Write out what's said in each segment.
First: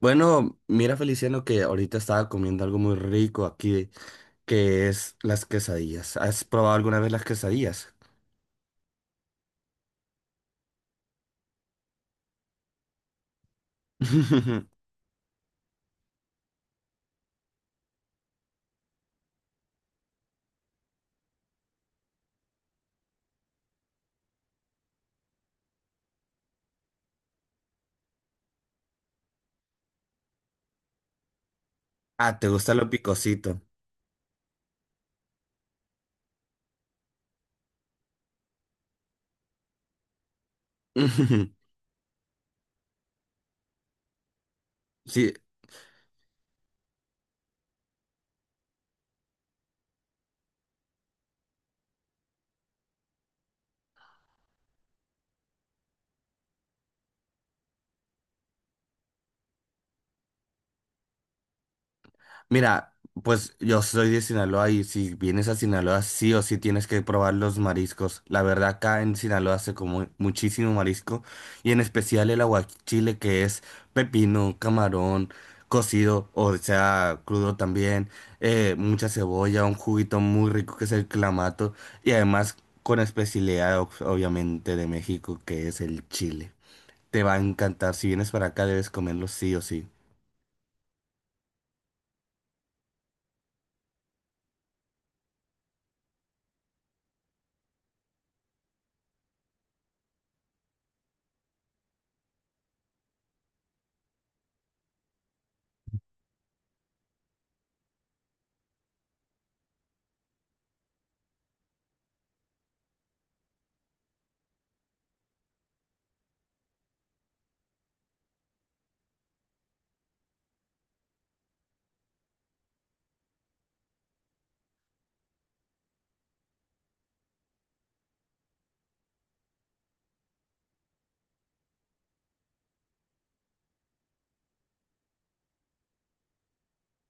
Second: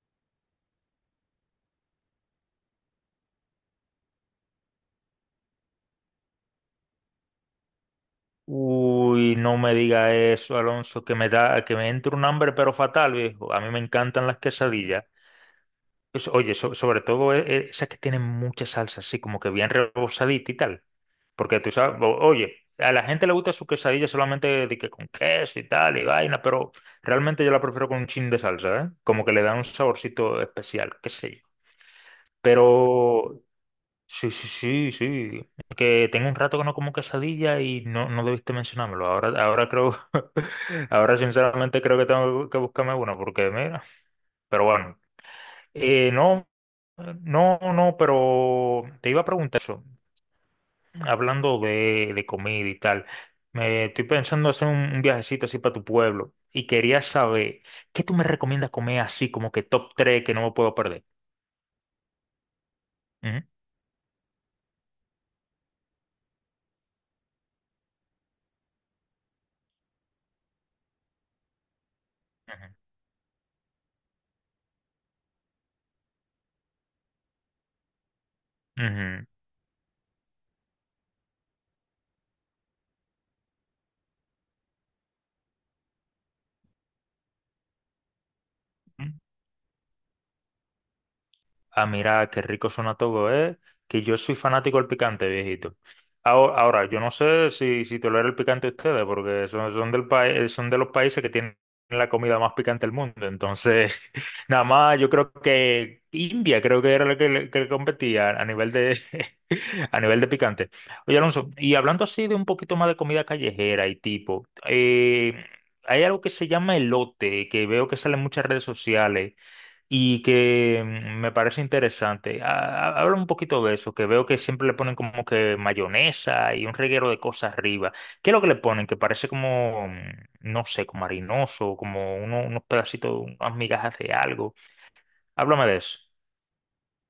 Bueno, mira Feliciano que ahorita estaba comiendo algo muy rico aquí, que es las quesadillas. ¿Has probado alguna vez las quesadillas? Uy, no me diga eso, Alonso, que me da, que me entra un hambre pero fatal, viejo. A mí me encantan las quesadillas. Pues, oye, sobre todo esas que tienen mucha salsa, así como que bien rebozadita y tal. Porque tú sabes, oye, a la gente le gusta su quesadilla solamente de que con queso y tal y vaina, pero realmente yo la prefiero con un chin de salsa, ¿eh? Como que le da un saborcito especial, qué sé yo. Ah, ¿te gusta lo Pero picosito? sí, sí, sí, sí. Es que tengo un rato que no como quesadilla y no, no debiste mencionármelo. Ahora, ahora creo, ahora sinceramente creo que tengo que buscarme una porque mira, pero bueno. Sí, No, no, no, pero te iba a preguntar eso, hablando de comida y tal. Me estoy pensando hacer un viajecito así para tu pueblo y quería saber, ¿qué tú me recomiendas comer así como que top 3 que no me puedo perder? mira, Ujú, pues yo soy de Sinaloa y si vienes a Sinaloa sí o sí tienes que probar los mariscos. La verdad acá en Sinaloa se come muchísimo marisco y en especial el aguachile que es pepino, camarón, cocido, o sea crudo también, mucha ujú, cebolla, un juguito muy rico que es el clamato y además con especialidad obviamente de México que es el chile. Te va a encantar, si vienes para acá debes ujú. comerlo sí o sí. A mirar qué rico suena todo, ¿eh? Que yo soy fanático del picante, viejito. Ahora, ahora, yo no sé si, si tolera el picante ustedes, porque son, son del país, son de los países que tienen la comida más picante del mundo. Entonces, nada más, yo creo que India, creo que era la que, que le competía a nivel de, a nivel de picante. Oye, Alonso, y hablando así de un poquito más de comida callejera y tipo, hay algo que se llama elote, que veo que sale en muchas redes sociales y que me parece interesante. Habla un poquito de eso, que veo que siempre le ponen como que mayonesa y un reguero de cosas arriba. ¿Qué es lo que le ponen? Que parece como, no sé, como harinoso, como unos pedacitos, unas migajas de algo. Háblame de eso.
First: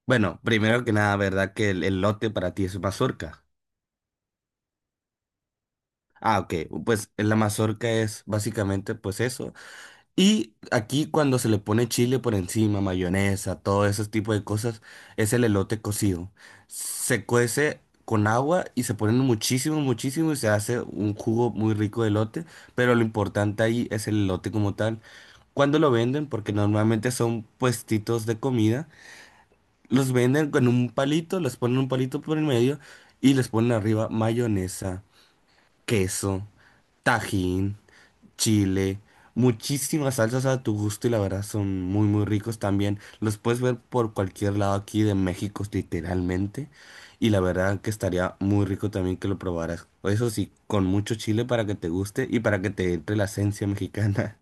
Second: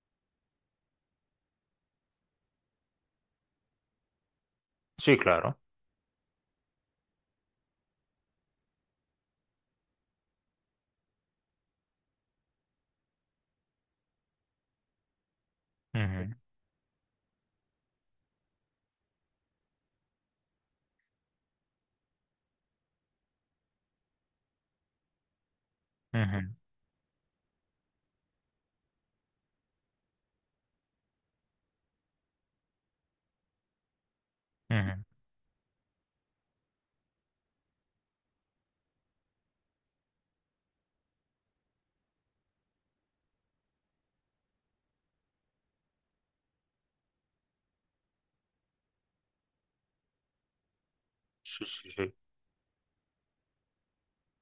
Bueno, primero que nada, ¿verdad que el elote para ti es mazorca? Sí, claro. Ah, ok. Pues la mazorca es básicamente pues eso. Y aquí cuando se le pone chile por encima, mayonesa, todo ese tipo de cosas, es el elote cocido. Ujú, Se cuece con agua y se pone muchísimo, muchísimo y se hace un jugo muy rico de elote, pero lo importante ahí es el elote como tal. Cuando lo venden, ujú, porque normalmente son puestitos de comida. Los venden con un palito, les ponen un palito por el medio y les ponen arriba ujú. mayonesa, queso, tajín, chile, muchísimas salsas a tu gusto y la verdad son muy muy ricos también. Los puedes ver por cualquier lado aquí de México literalmente y la verdad que estaría muy rico también que lo probaras. Eso sí, con mucho chile Sí, para que te sí, sí. guste y para que te entre la esencia mexicana.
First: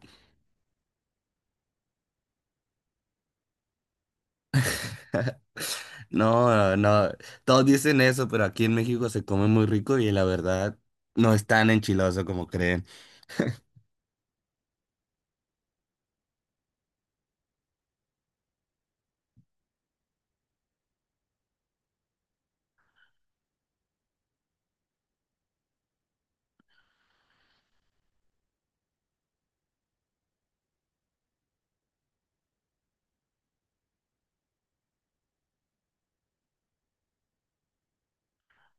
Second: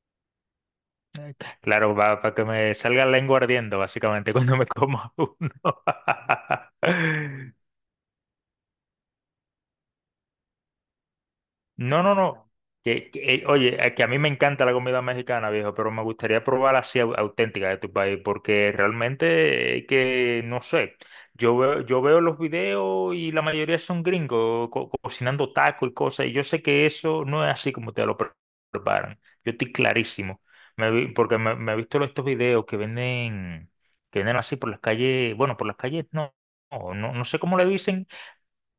Eh, Claro, va para que me salga la lengua ardiendo, básicamente, cuando me coma uno. No, no, todos dicen eso, pero aquí en México se come muy rico y la verdad no es tan No, no, enchiloso como no. creen. Que, oye, que a mí me encanta la comida mexicana, viejo, pero me gustaría probar así auténtica de tu país, porque realmente que, no sé, yo veo los videos y la mayoría son gringos cocinando tacos y cosas, y yo sé que eso no es así como te lo preparan. Yo estoy clarísimo. Porque me he visto los estos videos que venden así por las calles, bueno, por las calles no, no, no, no sé cómo le dicen,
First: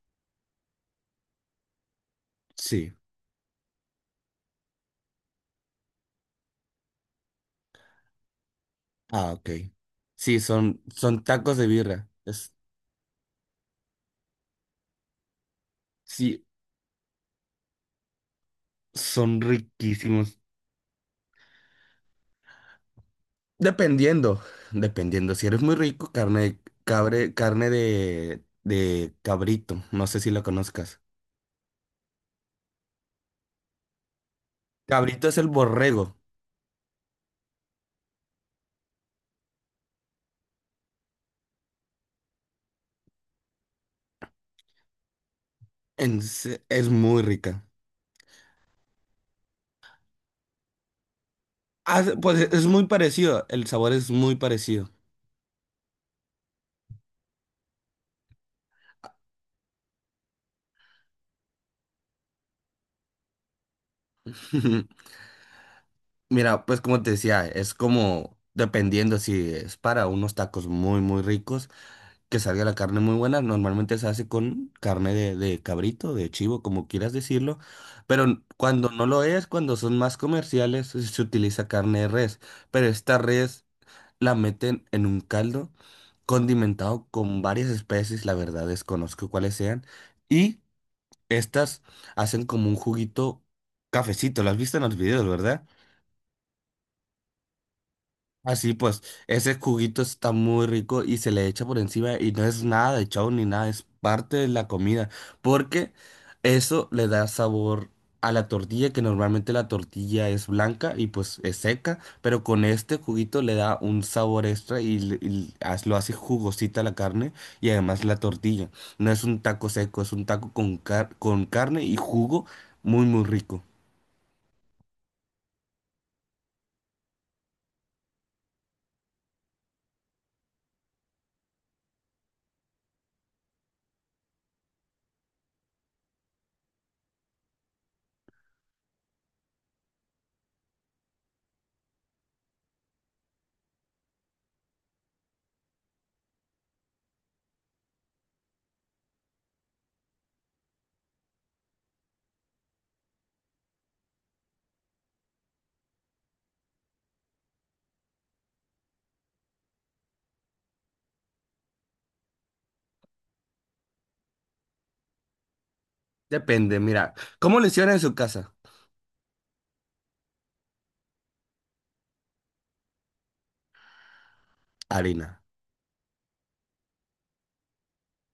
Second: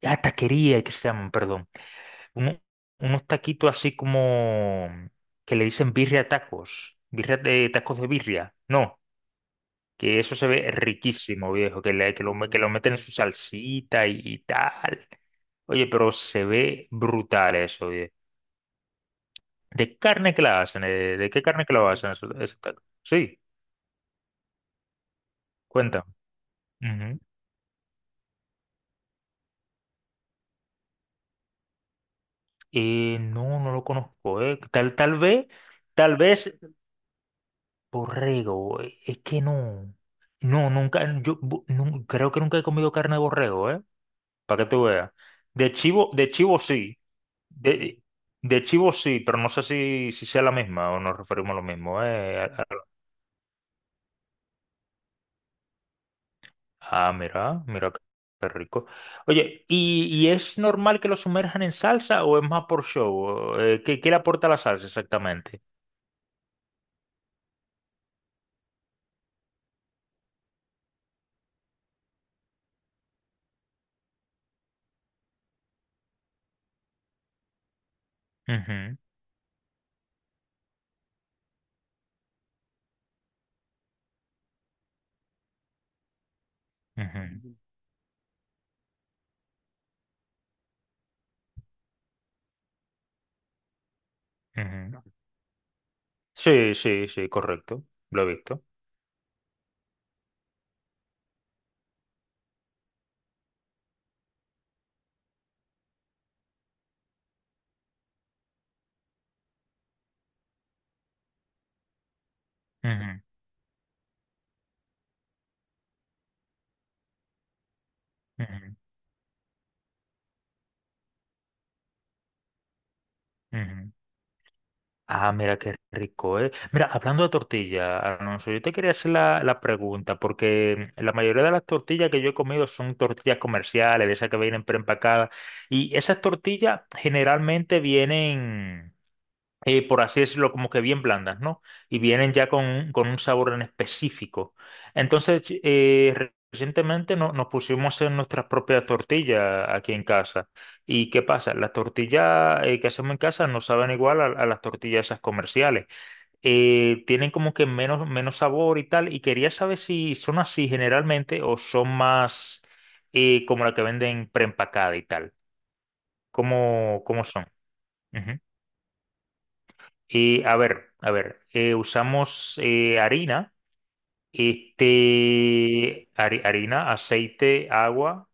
ah, taquería, que se llaman, perdón, uno- Sí, unos taquitos así como que le dicen birria tacos, birria de tacos de birria, no, ah, ok. que eso Sí, se ve son, son riquísimo, tacos de viejo, que, birra. Que lo, que lo meten en su salsita y tal. Oye, pero Sí, se ve brutal eso, viejo. son ¿De carne riquísimos. que la hacen? ¿Eh? ¿De qué carne que lo hacen esos tacos? Sí, Dependiendo, dependiendo. Si eres muy rico, cuéntame. carne de Ujú. cabre, carne de cabrito. No sé si la conozcas. No, no lo conozco, eh. Tal, Cabrito es el borrego. tal vez borrego, es que no, no, nunca, creo que nunca he comido carne de borrego, ¿eh? Para que tú veas. De chivo, de chivo Es sí, muy rica. de, de chivo sí, pero no sé si, si sea la misma o nos referimos a lo mismo, Ah, pues ¿eh? Es muy parecido. El sabor es muy parecido. Ah, mira, mira qué qué rico. Oye, y es normal que lo sumerjan en salsa o es más por show? ¿Qué, qué le aporta la salsa exactamente? Mira, pues como te decía, es como dependiendo si es para unos tacos muy, muy ricos, que salga la carne muy buena. Normalmente se hace con carne de cabrito, de chivo, como quieras decirlo. Pero cuando Ujú, no lo es, cuando son más comerciales, se utiliza carne de res. Pero esta res la meten en un caldo condimentado con ujú, varias especies, la verdad desconozco cuáles sean. Y estas hacen como un juguito cafecito. Lo has visto en los ujú. videos, ¿verdad? Sí, sí, sí, correcto, lo he visto. Así pues, ese juguito está muy rico y se le echa por encima y no es nada de chau ni nada, es parte de la comida, porque eso le da sabor a la tortilla, que normalmente la tortilla es blanca y pues es seca, pero con este Ujú, juguito le da un sabor extra y, y lo hace jugosita la carne y además la tortilla. ujú, No es un taco seco, es un taco con, con carne y jugo muy muy rico. ujú. Ah, mira qué rico, ¿eh? Mira, hablando de tortilla, Alonso, yo te quería hacer la, la pregunta, porque la mayoría de las tortillas que yo he comido son tortillas comerciales, de esas que vienen preempacadas, y esas tortillas generalmente vienen por así decirlo, como que bien blandas, ¿no? Y vienen ya con un sabor en específico. Entonces, recientemente nos pusimos a hacer nuestras propias tortillas aquí en casa. ¿Y qué pasa? Las tortillas que hacemos en casa no saben igual a las tortillas esas comerciales. Tienen como que menos, menos sabor y tal. Y quería saber si son así generalmente o son más como la que venden preempacada y tal. Depende, ¿Cómo, mira, cómo son? ¿cómo le hicieron en su casa? A ver, a ver, usamos harina, Harina. este, harina, aceite, agua,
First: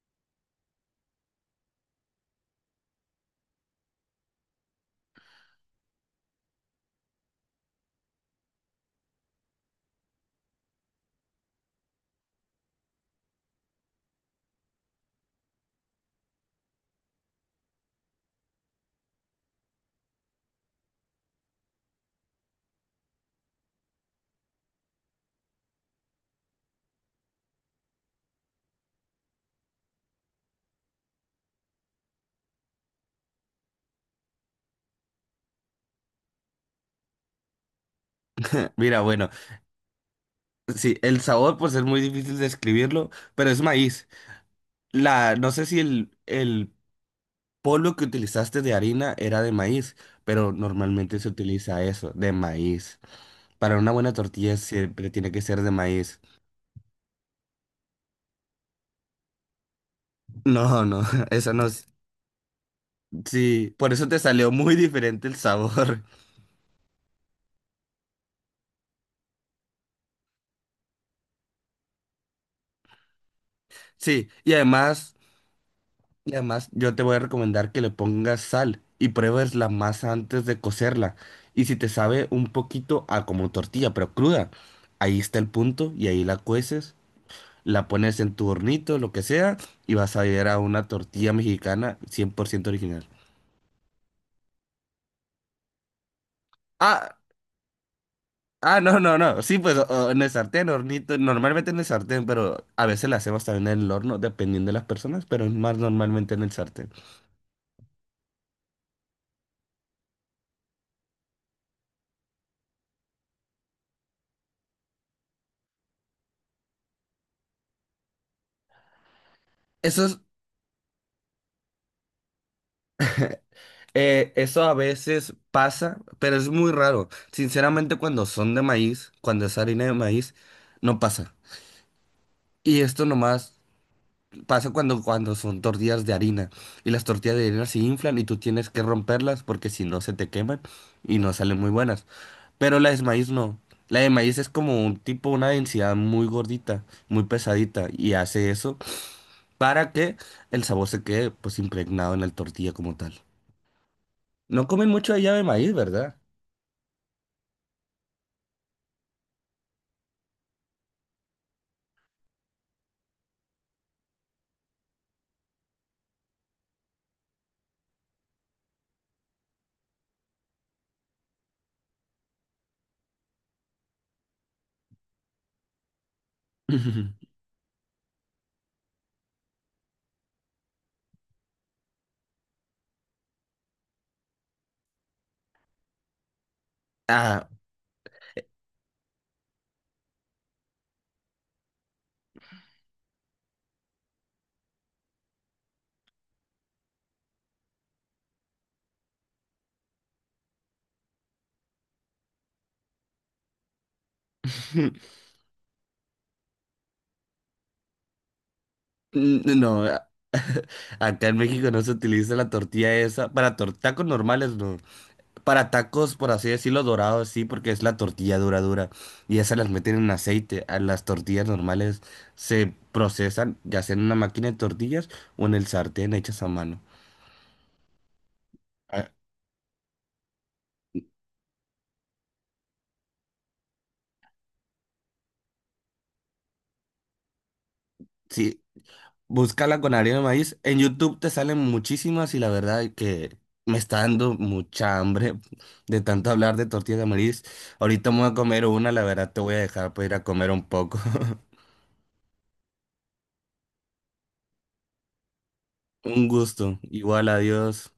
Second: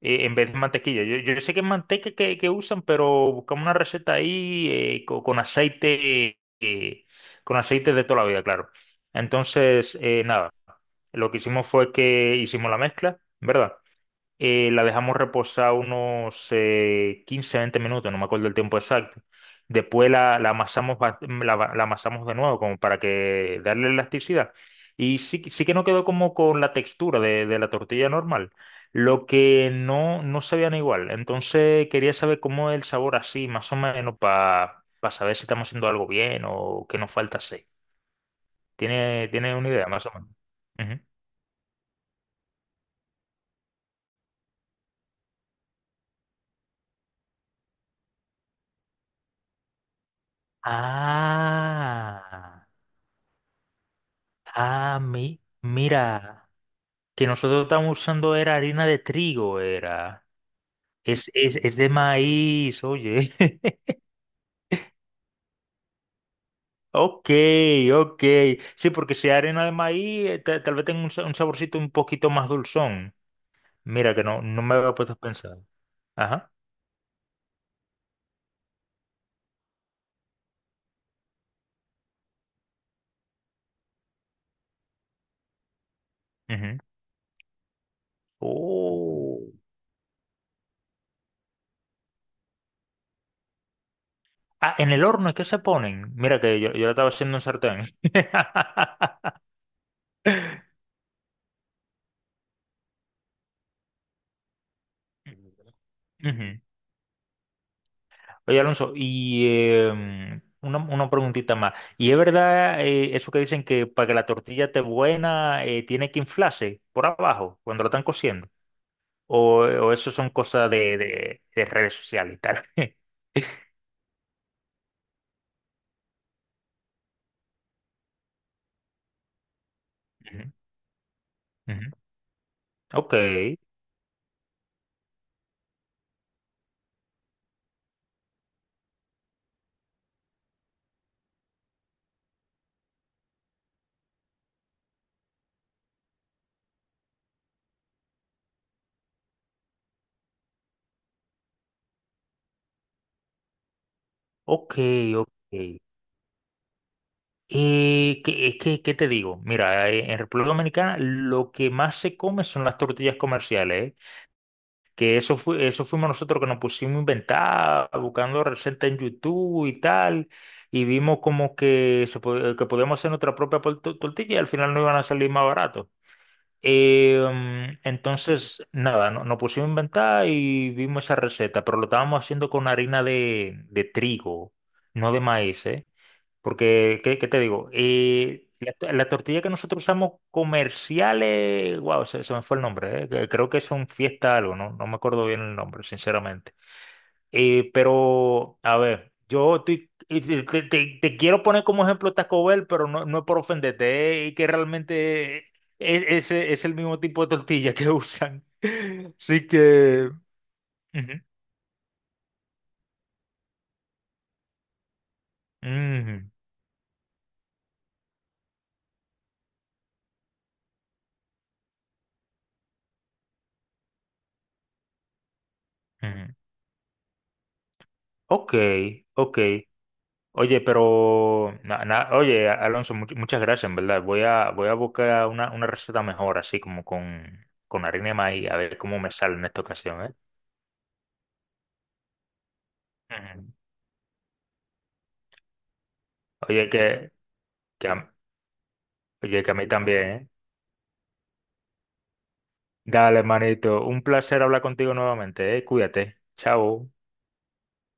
en vez de mantequilla. Yo sé que es manteca que usan, pero buscamos una receta ahí co- con aceite de toda la vida, claro. Entonces, nada, lo que hicimos fue que hicimos la mezcla, ¿verdad? La dejamos reposar unos 15, 20 minutos, no me acuerdo el tiempo exacto. Después la, la amasamos, la, la amasamos de nuevo como para que darle elasticidad. Y sí, sí que no quedó como con la textura de la tortilla normal, lo que no, no sabían igual. Entonces quería saber cómo es el sabor así, más o menos, para saber si estamos haciendo algo bien o qué nos falta hacer. Mira, ¿Tiene, bueno. tiene una idea, más o menos? Sí, Ujú. el sabor pues es muy difícil describirlo, pero es maíz. La, no sé si el polvo que utilizaste de harina era de maíz, pero normalmente se utiliza eso, de Ah. maíz. Para una buena tortilla Ah, siempre tiene mi, que ser de maíz. mira, que nosotros estamos usando era harina de trigo, era. No, no, eso no. Es de maíz, oye. Sí, por eso te salió muy diferente el sabor. Ok, ok. Sí, porque si hay harina de maíz, tal vez tenga un, un saborcito un poquito más dulzón. Mira, que Sí, no, y no me había además... puesto a pensar. Y Ajá. además, yo te voy a recomendar que le pongas sal y pruebes la masa antes de cocerla. Y si te sabe un poquito a como tortilla, pero cruda, ahí está el punto y ahí la Ujú. cueces, la pones en tu hornito, lo que Oh. sea, y vas a ver a una tortilla mexicana 100% original. Ah, en el horno es que se ponen. Mira que yo la estaba Ah, haciendo en sartén. ah, no, no, no. Sí, pues en el sartén, hornito, normalmente en el sartén, pero a veces la hacemos también en el horno, dependiendo de las personas, pero es más normalmente en el Ujú. sartén. Oye, Alonso, y una preguntita más. ¿Y es verdad eso que dicen que para que la tortilla esté buena tiene que inflarse por abajo cuando la están cociendo? O Eso eso es. son cosas de, de redes sociales y tal? Eso a veces pasa, pero es muy raro. Sinceramente, cuando son de maíz, cuando es harina de maíz, Ujú, no pasa. ujú. Y esto Ok, nomás pasa cuando, cuando son tortillas de harina. Y las tortillas de harina se inflan y tú tienes que romperlas porque si no se te queman y no salen muy buenas. Pero la de maíz no. La de maíz es como un tipo, una densidad muy gordita, muy pesadita. Y hace eso para que el sabor se quede pues impregnado en la tortilla como tal. No ok, comen mucho ok. allá de maíz, ¿verdad? ¿Qué, qué te digo? Mira, en República Dominicana lo que más se come son las tortillas comerciales, ¿eh? Que eso fue, eso fuimos nosotros que nos pusimos a inventar, buscando recetas en YouTube y tal, y vimos como que, se, que podíamos hacer nuestra propia tortilla y al final no iban a salir más barato. Entonces, nada, nos pusimos a inventar y vimos esa receta, pero lo estábamos haciendo con harina de trigo, no de maíz, ¿eh? Porque, ¿qué, qué te Ah, digo? La, la tortilla que nosotros usamos comerciales, wow, se me fue el nombre, creo que es un fiesta algo, no, no me acuerdo bien el nombre, sinceramente. Pero, a ver, y te, te quiero poner como ejemplo Taco Bell, pero no, no es por ofenderte, y que realmente es, es el mismo tipo de tortilla que usan. Así no, a- que... ujú, acá en México no se utiliza la tortilla esa. Para tacos normales, no. Para tacos, ujú, por así decirlo, dorados, sí, porque es la tortilla dura, dura. Y esas las meten en aceite. A las tortillas normales se procesan, ya sea en una máquina de tortillas o en el sartén ujú. hechas a mano. Ok, Ah, ok. Oye, pero, na- na- oye, Alonso, muchas gracias, en verdad. Voy a, voy a buscar una receta mejor, así como con harina de maíz, a sí, ver cómo me sale en esta búscala con ocasión, ¿eh? harina de maíz. En YouTube te salen muchísimas y la verdad es que Ujú. me está dando mucha hambre de tanto hablar de Oye, tortillas de maíz. que Ahorita a, me voy a comer una, la verdad te oye, que a voy a mí dejar para también, ir a ¿eh? comer un poco. Dale, manito, un placer hablar contigo nuevamente, ¿eh? Cuídate. Un gusto. Chao. Igual, adiós.